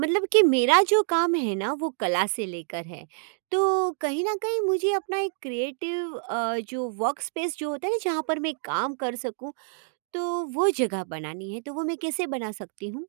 मतलब कि मेरा जो काम है ना वो कला से लेकर है। तो कहीं न कहीं मुझे अपना एक क्रिएटिव अ, जो वर्कस्पेस जो होता है ना जहाँ पर मैं काम कर सकूँ, तो वो जगह बनानी है। तो वो मैं कैसे बना सकती हूँ?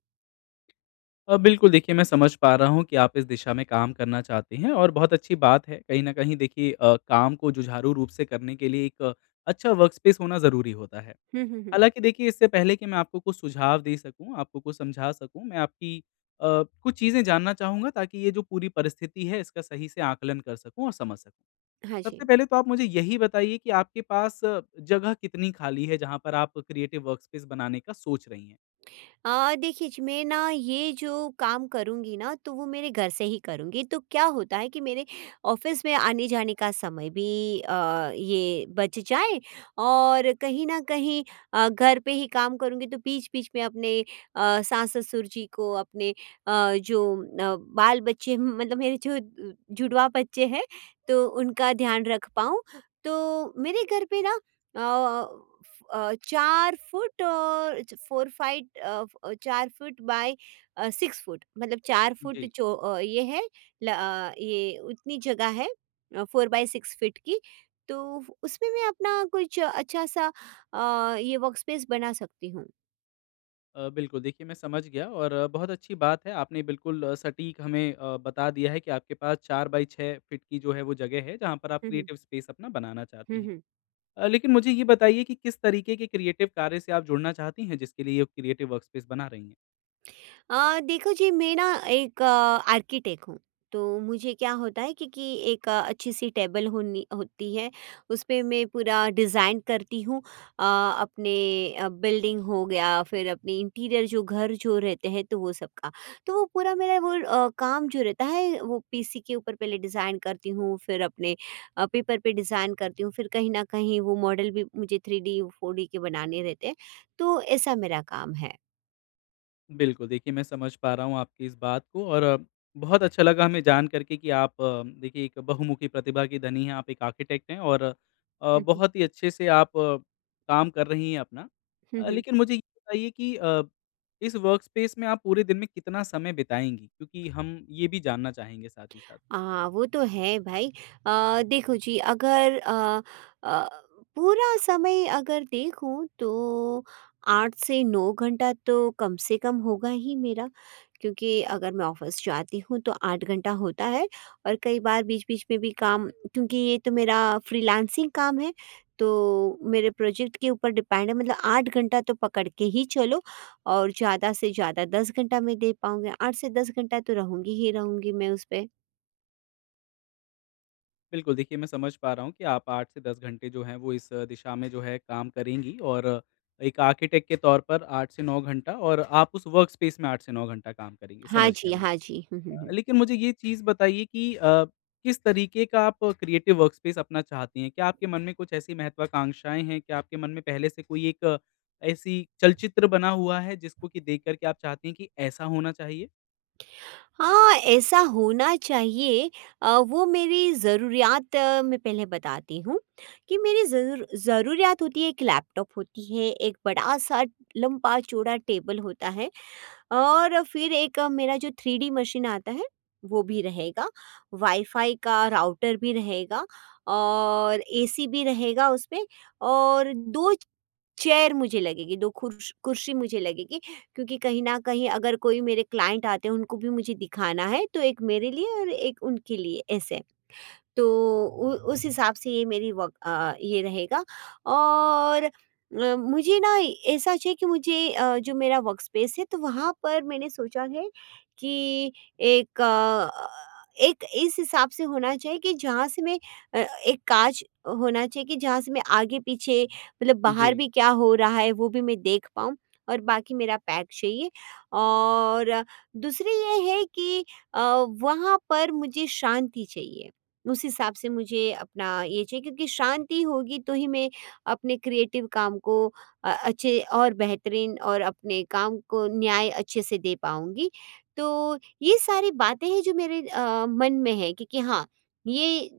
अ, बिल्कुल देखिए मैं समझ पा रहा हूँ कि आप इस दिशा में काम करना चाहती हैं और बहुत अच्छी बात है। कहीं न कहीं देखिए अ, काम को जुझारू रूप से करने के लिए एक अच्छा वर्कस्पेस होना ज़रूरी होता है। हुँ, हुँ, हुँ। हालाँकि देखिए इससे पहले कि मैं आपको कुछ सुझाव दे सकूँ, आपको कुछ समझा सकूँ मैं आपकी अ, कुछ चीज़ें जानना चाहूँगा ताकि ये जो पूरी परिस्थिति है इसका सही से आकलन कर सकूँ और समझ सकूँ। हाँ सबसे जी। पहले तो आप मुझे यही बताइए कि आपके पास जगह कितनी खाली है जहाँ पर आप क्रिएटिव वर्कस्पेस बनाने का सोंच रही हैं? अ, देखिए जी मैं ना ये जो काम करूँगी ना, तो वो मेरे घर से ही करूँगी। तो क्या होता है कि मेरे ऑफ़िस में आने-जाने का समय भी अ, ये बच जाए और कहीं न कहीं अ, घर पे ही काम करूँगी तो बीच-बीच में अपने अ, सास-ससुर जी को, अपने अ, जो अ, बाल-बच्चे हम मतलब मेरे जो जुड़वा बच्चे हैं, तो उनका ध्यान रख पाऊँ। तो मेरे घर पे ना अ अ, फ अ, 4 फुट और च फोर फाइट अ अ, 4 फुट बाय अ, 6 फुट मतलब 4 फुट जी। जो अ, ये है ल अ, ये उतनी जगह है अ, 4 बाई 6 फीट की तो उसमें मैं अपना कुछ अच्छा सा अ, ये वर्कस्पेस बना सकती हूँ। अ, बिल्कुल देखिए मैं समझ गया और बहुत अच्छी बात है आपने बिल्कुल सटीक हमें अ, बता दिया है कि आपके पास 4 बाय 6 फीट की जो है वो जगह है, जहाँ पर आप हुँ, हुँ। क्रिएटिव स्पेस अपना बनाना चाहती हुँ, हैं। हुँ। अ, लेकिन मुझे ये बताइए कि किस तरीके के क्रिएटिव कार्य से आप जुड़ना चाहती हैं, जिसके लिए ये क्रिएटिव वर्कस्पेस बना रही हैं? अ, देखो जी मैं ना एक, आर्किटेक्ट हूँ, तो मुझे क्या होता है कि कि एक अच्छी-सी टेबल होनी होती है, उसपे मैं पूरा डिज़ाइन करती हूँ अ, अपने अ, बिल्डिंग हो गया फिर अपनी इंटीरियर जो घर जो रहते हैं, तो वो सबका। तो वो पूरा मेरा वो अ, काम जो रहता है वो पीसी के ऊपर पहले डिज़ाइन करती हूँ फिर अपने अ, पेपर पे डिज़ाइन करती हूँ फिर कहीं न कहीं वो मॉडल भी मुझे 3D, 4D के बनाने रहते हैं, तो ऐसा मेरा काम है। बिल्कुल, देखिए मैं समझ पा रहा हूँ आपकी इस बात को। और बहुत अच्छा लगा हमें जान करके कि आप देखिए एक बहुमुखी प्रतिभा की धनी है, आप एक आर्किटेक्ट हैं और अ, हुँ, हुँ। बहुत ही अच्छे से आप काम कर रही है अपना। हुँ, अ, हुँ। लेकिन मुझे ये बताइए कि अ, इस वर्कस्पेस में आप पूरे दिन में कितना समय बिताएँगी, क्योंकि हम ये भी जानना चाहेंगे साथ ही साथ? हाँ, वो तो है भाई। अ, देखो जी अगर अ अ, पूरा समय अगर देखूँ तो 8 से 9 घंटा तो कम से कम होगा ही मेरा। क्योंकि अगर मैं ऑफिस जाती हूँ, तो 8 घंटा होता है और कई बार बीच-बीच में भी काम क्योंकि ये तो मेरा फ्रीलांसिंग काम है, तो मेरे प्रोजेक्ट के ऊपर डिपेंड है। मतलब 8 घंटा तो पकड़ के ही चलो और ज़्यादा से ज़्यादा 10 घंटा मैं दे पाऊँगी, 8 से 10 घंटा तो रहूँगी ही रहूँगी मैं उस पे। बिल्कुल, देखिए मैं समझ पा रहा हूँ कि आप 8 से 10 घंटे जो है वो इस दिशा में जो है काम करेंगी और एक आर्किटेक्ट के तौर पर 8 से 9 घंटा और आप उस वर्कस्पेस में 8 से 9 घंटा काम करेंगी, हाँ समझ गया जी, मैं। हाँ जी। हुँ, हुँ, अ, हुँ। लेकिन मुझे ये चीज़ बताइए कि अ, किस तरीके का आप क्रिएटिव वर्कस्पेस अपना चाहती हैं? क्या आपके मन में कुछ ऐसी महत्वाकांक्षाएँ हैं? क्या आपके मन में पहले से कोई एक ऐसी चलचित्र बना हुआ है जिसको की देख कर के आप चाहती हैं कि ऐसा होना चाहिए? हाँ, ऐसा होना चाहिए, अ, वो मेरी ज़रुरयात मैं पहले बताती हूँ। कि मेरी ज़रूर ज़रुरयात होती है 1 लैपटॉप होती है 1 बड़ा-सा लम्बा चौड़ा टेबल होता है, और फिर 1 मेरा जो थ्रीडी मशीन आता है, वो भी रहेगा, वाईफाई का राउटर भी रहेगा और एसी भी रहेगा उसमें और 2 चेयर मुझे लगेगी 2 खुर्स कुर्सी मुझे लगेगी। क्योंकि कहीं न कहीं अगर कोई मेरे क्लाइंट आते हैं उनको भी मुझे दिखाना है, तो 1 मेरे लिए और 1 उनके लिए ऐसे। तो उ उस हिसाब से ये मेरी वर्क अ, ये रहेगा और अ, मुझे ना ऐसा चाहिए कि मुझे अ, जो मेरा वर्कस्पेस है तो वहाँ पर मैंने सोचा है कि एक अ अ, एक इस हिसाब से होना चाहिए कि जहाँ से मैं अ, एक काँच होना चाहिए कि जहाँ से मैं आगे पीछे मतलब बाहर जी। भी क्या हो रहा है वो भी मैं देख पाऊँ और बाकी मेरा पैक चाहिए और दूसरी ये है कि अ, वहाँ पर मुझे शांति चाहिए। उस हिसाब से मुझे अपना ये चाहिए क्योंकि शांति होगी तो ही मैं अपने क्रिएटिव काम को अ, अच्छे और बेहतरीन और अपने काम को न्याय अच्छे से दे पाऊँगी। तो ये सारी बातें हैं जो मेरे अ, मन में है क्योंकि हाँ, ये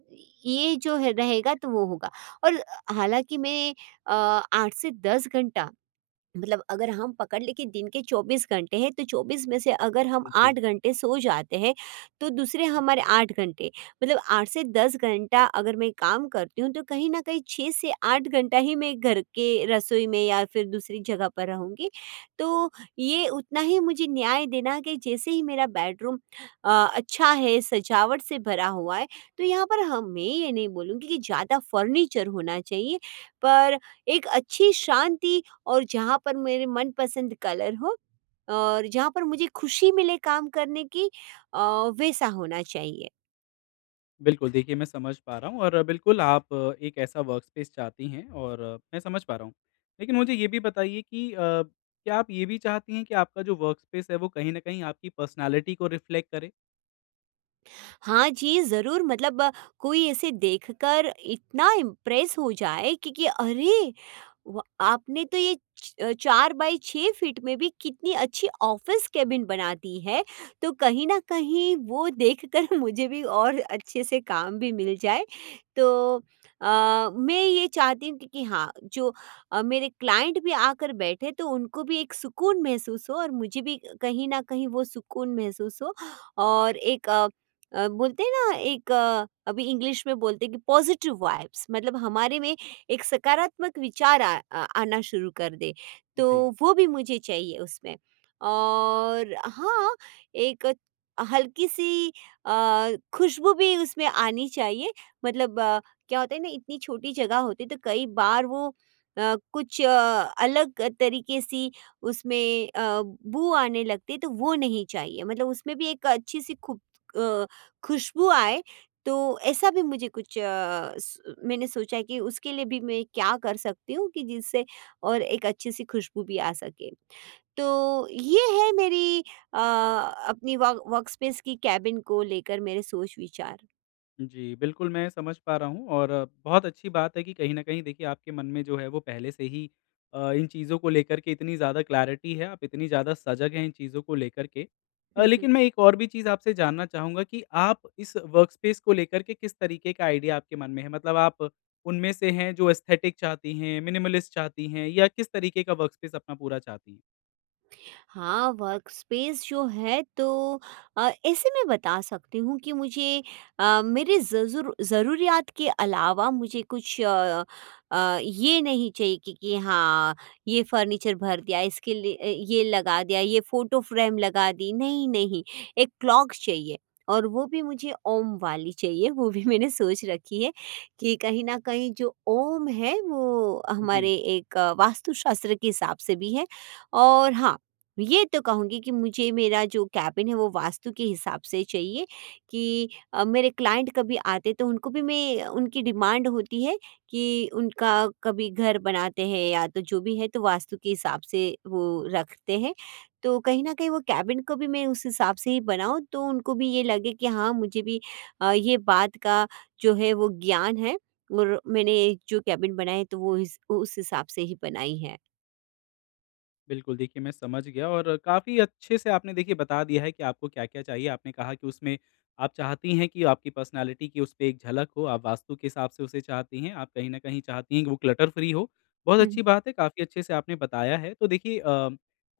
ये जो है रहेगा तो वो होगा। और हालाँकि मैं अ, 8 से 10 घंटा, मतलब अगर हम पकड़ ले के दिन के 24 घंटे है तो 24 में से अगर हम अ, जी। 8 घंटे सो जाते हैं, तो दूसरे हमारे 8 घंटे, मतलब 8 से 10 घंटा अगर मैं काम करती हूँ तो कहीं न कहीं 6 से 8 घंटा ही मैं घर के रसोई में या फिर दूसरी जगह पर रहूँगी। तो ये उतना ही मुझे न्याय देना कि जैसे ही मेरा बेडरूम अ, अच्छा है सजावट से भरा हुआ है, तो यहाँ पर हाँ मैं ये नहीं बोलूँगी कि ज़्यादा फर्नीचर होना चाहिए पर एक अच्छी शांति और जहाँ पर मेरे मनपसंद कलर हो और जहाँ पर मुझे खुशी मिले काम करने की अ, वैसा होना चाहिए। बिल्कुल, देखिए मैं समझ पा रहा हूँ और बिल्कुल आप एक ऐसा वर्कस्पेस चाहती हैं और मैं समझ पा रहा हूँ। लेकिन मुझे ये भी बताइए कि अ, क्या आप ये भी चाहतीं हैं कि आपका जो वर्कस्पेस है वो कहीं न कहीं आपकी पर्सनैलिटी को रिफ्लेक्ट करे? हाँ जी, ज़रूर मतलब अ, कोई ऐसे देखकर इतना इम्प्रेस हो जाए कि कि अरे, व आपने तो ये च 4 बाई 6 फीट में भी कितनी अच्छी ऑफिस केबिन बना दी है। तो कहीं न कहीं वो देखकर मुझे भी और अच्छे से काम भी मिल जाए। तो अ, मैं ये चाहती हूँ, कि कि हाँ, जो अ, मेरे क्लाइंट भी आकर बैठें तो उनको भी एक सुकून महसूस हो और मुझे भी कहीं न कहीं वो सुकून महसूस हो। और एक अ अ, बोलते हैं ना एक अभी इंग्लिश में बोलते हैं कि पॉजिटिव वाइब्स, मतलब हमारे में एक सकारात्मक विचार आ आना शुरू कर दे, जी। तो वो भी मुझे चाहिए उसमें। और हाँ, एक हल्की-सी अ, खुशबू भी उसमें आनी चाहिए मतलब अ, क्या होता है ना इतनी छोटी जगह होती है, तो कई बार वो अ, कुछ अ, अलग तरीके सी उसमें अ, बू आने लगती है तो वो नहीं चाहिए मतलब उसमें भी एक अच्छी सी खु अ, खुशबू आए, तो ऐसा भी मुझे कुछ अ, स मैंने सोचा है, कि उसके लिए भी मैं क्या कर सकती हूँ? कि जिससे और एक अच्छी सी खुशबू भी आ सके। तो, ये है मेरी अ, अपनी वर्क वर्कस्पेस की केबिन को लेकर मेरे सोच-विचार। जी, बिल्कुल, मैं समझ पा रहा हूँ और बहुत अच्छी बात है कि कहीं न कहीं देखिए, आपके मन में जो है, वो पहले से ही अ, इन चीज़ों को लेकर के इतनी ज़्यादा क्लैरिटी है, आप इतनी ज़्यादा सजग हैं इन चीज़ों को लेकर के। अ, हुँ, हुँ। लेकिन मैं एक और भी चीज़ आपसे जानना चाहूँगा कि आप इस वर्क स्पेस को लेकर के किस तरीके का आइडिया आपके मन में है? मतलब आप उनमें से हैं, जो एसथेटिक चाहती हैं, मिनिमलिस्ट चाहती हैं, या किस तरीके का वर्क स्पेस अपना पूरा चाहती हैं? हाँ, वर्क स्पेस जो है, तो अ, ऐसे में बता सकती हूँ कि मुझे अ, मेरे ज़ ज़रू ज़रूरियत के अलावा मुझे कुछ अ, ये नहीं चाहिए कि कि हाँ, ये फर्नीचर भर दिया। इसके लिए अ, ये लगा दिया, ये फ़ोटो फ्रेम लगा दी। नहीं, नहीं, एक क्लॉक चाहिए और वो भी मुझे ओम वाली चाहिए। वो भी मैंने सोच रखी है कि कहीं न कहीं, जो ओम है, वो जी। हमारे एक वास्तुशास्त्र के हिसाब से भी है, और हाँ, ये तो कहूँगी कि मुझे, मेरा जो कैबिन है, वो वास्तु के हिसाब से ही चाहिए कि अ, मेरे क्लाइंट कभी आते, तो उनको भी मैं उनकी डिमांड होती है कि उनका कभी घर बनाते हैं, या तो जो भी है, तो वास्तु के हिसाब से वो रखते हैं। तो कहीं न कहीं, वो कैबिन को भी मैं उस हिसाब से ही बनाऊँ, तो उनको भी ये लगे कि हाँ, मुझे भी अ, ये बात का जो है, वो ज्ञान है और मैंने जो कैबिन बनाए, तो वो इस उ उस हिसाब से ही बनाई है। बिल्कुल, देखिए मैं समझ गया और काफ़ी अच्छे से आपने देखिए बता दिया है कि आपको क्या-क्या चाहिए। आपने कहा कि उसमें आप चाहती हैं कि आपकी पर्सनैलिटी की उसपे एक झलक हो। आप वास्तु के हिसाब से उसे चाहती हैं, आप कहीं न कहीं चाहती है कि वो क्लटर-फ्री हो। बहुत हुँ, अच्छी हुँ। बात है काफ़ी अच्छे से आपने बताया है। तो देखिए अ,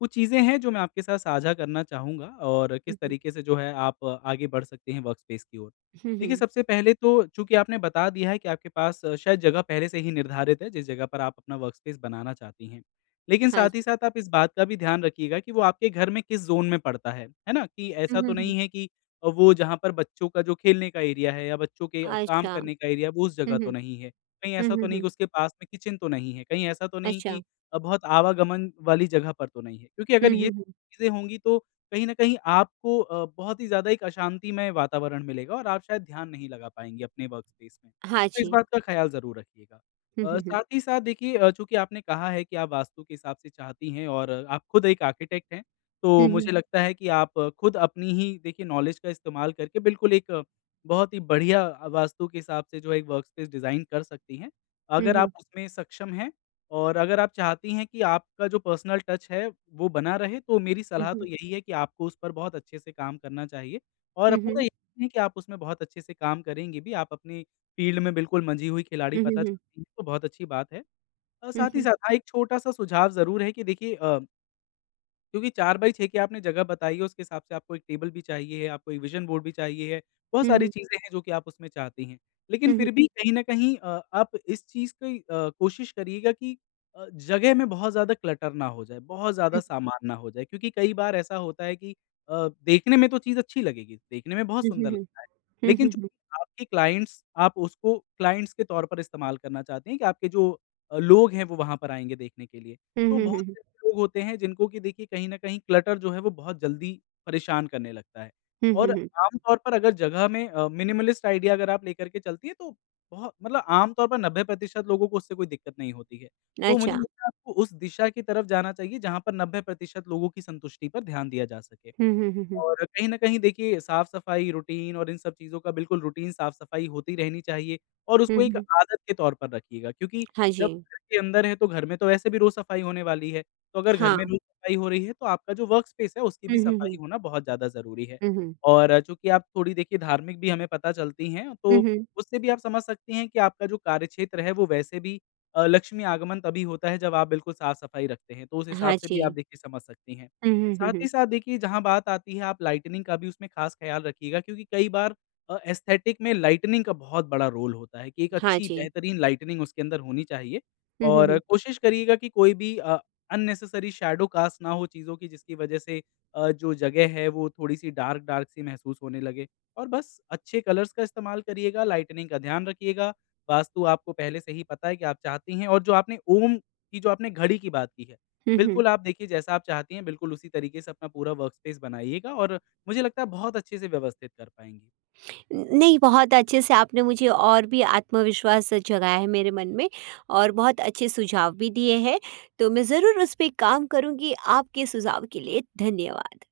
कुछ चीज़ें हैं जो मैं आपके साथ साझा करना चाहूँगा और हुँ, किस हुँ। तरीके से जो है आप आगे बढ़ सकते हैं वर्कस्पेस की ओर। हुँ, देखिए हुँ। सबसे पहले तो चूँकि आपने बता दिया है कि आपके पास शायद जगह पहले से ही निर्धारित है जिस जगह पर आप अपना वर्कस्पेस बनाना चाहती है। लेकिन हाँ साथ ही जी। साथ आप इस बात का भी ध्यान रखिएगा कि वो आपके घर में किस ज़ोन में पड़ता है, है ना? कि हुँ, ऐसा तो हुँ, हुँ। नहीं है कि वो जहाँ पर बच्चों का जो खेलने का एरिया है या बच्चों के काम अच्छा। करने का एरिया है वो उस हुँ, जगह तो हुँ। नहीं है। कहीं हुँ, ऐसा तो हुँ, नहीं है हुँ। कि उसके पास में किचन तो नहीं है। कहीं ऐसा तो नहीं अच्छा। कि बहुत आवागमन वाली जगह पर तो नहीं है। क्योंकि हुँ, अगर ये हुँ, हुँ। चीज़ें होंगी तो कहीं न कहीं आपको अ, बहुत ही ज्यादा एक अशांतिमय वातावरण मिलेगा और आप शायद ध्यान नहीं लगा पाएँगे अपने वर्कस्पेस में। हाँ तो इस जी। बात का ख्याल ज़रूर रखिएगा। हुँ, अ, हुँ, हुँ। साथ ही साथ देखिए अ, चूँकि आपने कहा है कि आप वास्तु के हिसाब से चाहती हैं और आप खुद एक आर्किटेक्ट हैं। हुँ, तो हुँ। मुझे लगता है कि आप खुद अपनी ही देखिए नॉलेज का इस्तेमाल करके बिल्कुल एक बहुत ही बढ़िया वास्तु के हिसाब से जो एक वर्कस्पेस डिजाइन कर सकती हैं। हुँ, अगर आप हुँ। उसमें सक्षम है और अगर आप चाहती हैं कि आपका जो पर्सनल टच है वो बना रहे तो मेरी हुँ, सलाह तो हुँ। यही है कि आपको उस पर बहुत अच्छे से काम करना चाहिए, और हुँ, पूरा हुँ। यकीन है कि आप उसमें बहुत अच्छे से काम करेंगे भी, आप अपनी फ़ील्ड में बिल्कुल मंझी हुई खिलाड़ी हुँ, हुँ, पता हुँ। चलती हैं तो बहुत अच्छी बात है। अ, हुँ, साथ ही हुँ। साथ हा एक छोटा-सा सुझाव जरूर है कि देखिए अ क्योंकि 4 बाई 6 की आपने जगह बताई है उसके हिसाब से आपको एक टेबल भी चाहिए, आपको ये विजन बोर्ड भी चाहिए। बहुत हुँ, सारी हुँ। चीज़ें हैं जो कि आप उसमें चाहती हैं। लेकिन हुँ, हुँ। फिर भी कहीं न कहीं अ, आप इस चीज़ की अ, कोशिश करिएगा कि अ, जगह में बहुत ज़्यादा क्लटर ना हो जाए, बहुत ज़्यादा हुँ। सामान ना हो जाए क्योंकि कई बार ऐसा होता है कि अ, देखने में तो चीज़ अच्छी लगेगी, देखने में बहुत हुँ, हुँ, सुंदर हुँ। लगता है। हुँ, लेकिन हुँ, जो हुँ। आपके क्लाइंट्स आप उसको क्लाइंट्स के तौर पर इस्तेमाल करना चाहते हैं कि आपके जो लोग हैं वो वहाँ पर आएँगे देखने के लिए। हुँ, तो हुँ, बहुत हुँ, हुँ। से लोग होते हैं जिनको कि देखिए कहीं न कहीं क्लटर जो है वो बहुत जल्दी परेशान करने लगता है हुँ, और हुँ, हुँ। आम तौर पर अगर जगह में अ, मिनिमलिस्ट आईडिया अगर आप लेकर के चलती है तो बहु मतलब आम तौर पर 90 प्रतिशत लोगों को उससे कोई दिक्कत नहीं होती है। तो मुझे अच्छा। लगता है आपको उस दिशा की तरफ जाना चाहिए जहाँ पर 90% लोगों की संतुष्टि पर ध्यान दिया जा सके हुँ, हुँ, हुँ, हुँ। और कहीं न कहीं देखिए साफ सफाई, रूटीन और इन सब चीज़ों का बिल्कुल रूटीन साफ-सफाई होती रहनी चाहिए और हुँ, उसको एक हुँ। आदत के तौर पर रखिएगा क्योंकि हाँ जब जी। घर के अंदर हैं तो घर में तो वैसे भी रोज़ सफाई होने वाली है। तो अगर घर में हाँ। रोज़ सफाई हो रही है तो आपका जो वर्कस्पेस है उसकी हुँ, भी हुँ, सफाई हुँ। होना बहुत ज़्यादा ज़रूरी है हुँ, हुँ। और चूँकि आप थोड़ी देखिए धार्मिक भी हमें पता चलती हैं, हुँ, तो हुँ। उससे भी आप समझ सकती हैं कि आपका जो कार्यक्षेत्र है वो वैसे भी अ, लक्ष्मी आगमन तभी होता है जब आप बिल्कुल साफ-सफाई रखते हैं। तो उस हिसाब हाँ से भी आप जी। देखिए समझ सकती हैं, हुँ, हुँ, हुँ, साथ ही हुँ। साथ देखिए जहाँ बात आती है आप लाइटनिंग का भी उसमें खास ख्याल रखिएगा क्योंकि कई बार अ, एस्थेटिक में लाइटनिंग का बहुत बड़ा रोल होता है कि एक हाँ अच्छी जी। बेहतरीन लाइटनिंग उसके अंदर होनी चाहिए हुँ, हुँ, और हुँ। कोशिश करिएगा कि कोई भी अ, अननेसेसरी शैडो कास्ट ना हो चीज़ों की जिसकी वजह से अ, जो जगह है वो थोड़ी सी डार्क-डार्क सी महसूस होने लगे और बस अच्छे कलर्स का इस्तेमाल करिएगा, लाइटनिंग का ध्यान रखियेगा, वास्तु आपको पहले से ही पता है कि आप चाहती हैं और जो आपने ओम की जो आपने घड़ी की बात की है हुँ, हुँ। बिल्कुल आप देखिए जैसा आप चाहती हैं बिल्कुल उसी तरीके से अपना पूरा वर्कपेस बनाइएगा और मुझे लगता है बहुत अच्छे से व्यवस्थित कर पाएँगी। नहीं बहुत अच्छे से आपने मुझे और भी आत्मविश्वास जगाया है मेरे मन में और बहुत अच्छे सुझाव भी दिए हैं। तो मैं ज़रूर उस पे काम करूँगी। आपके सुझाव के लिए धन्यवाद।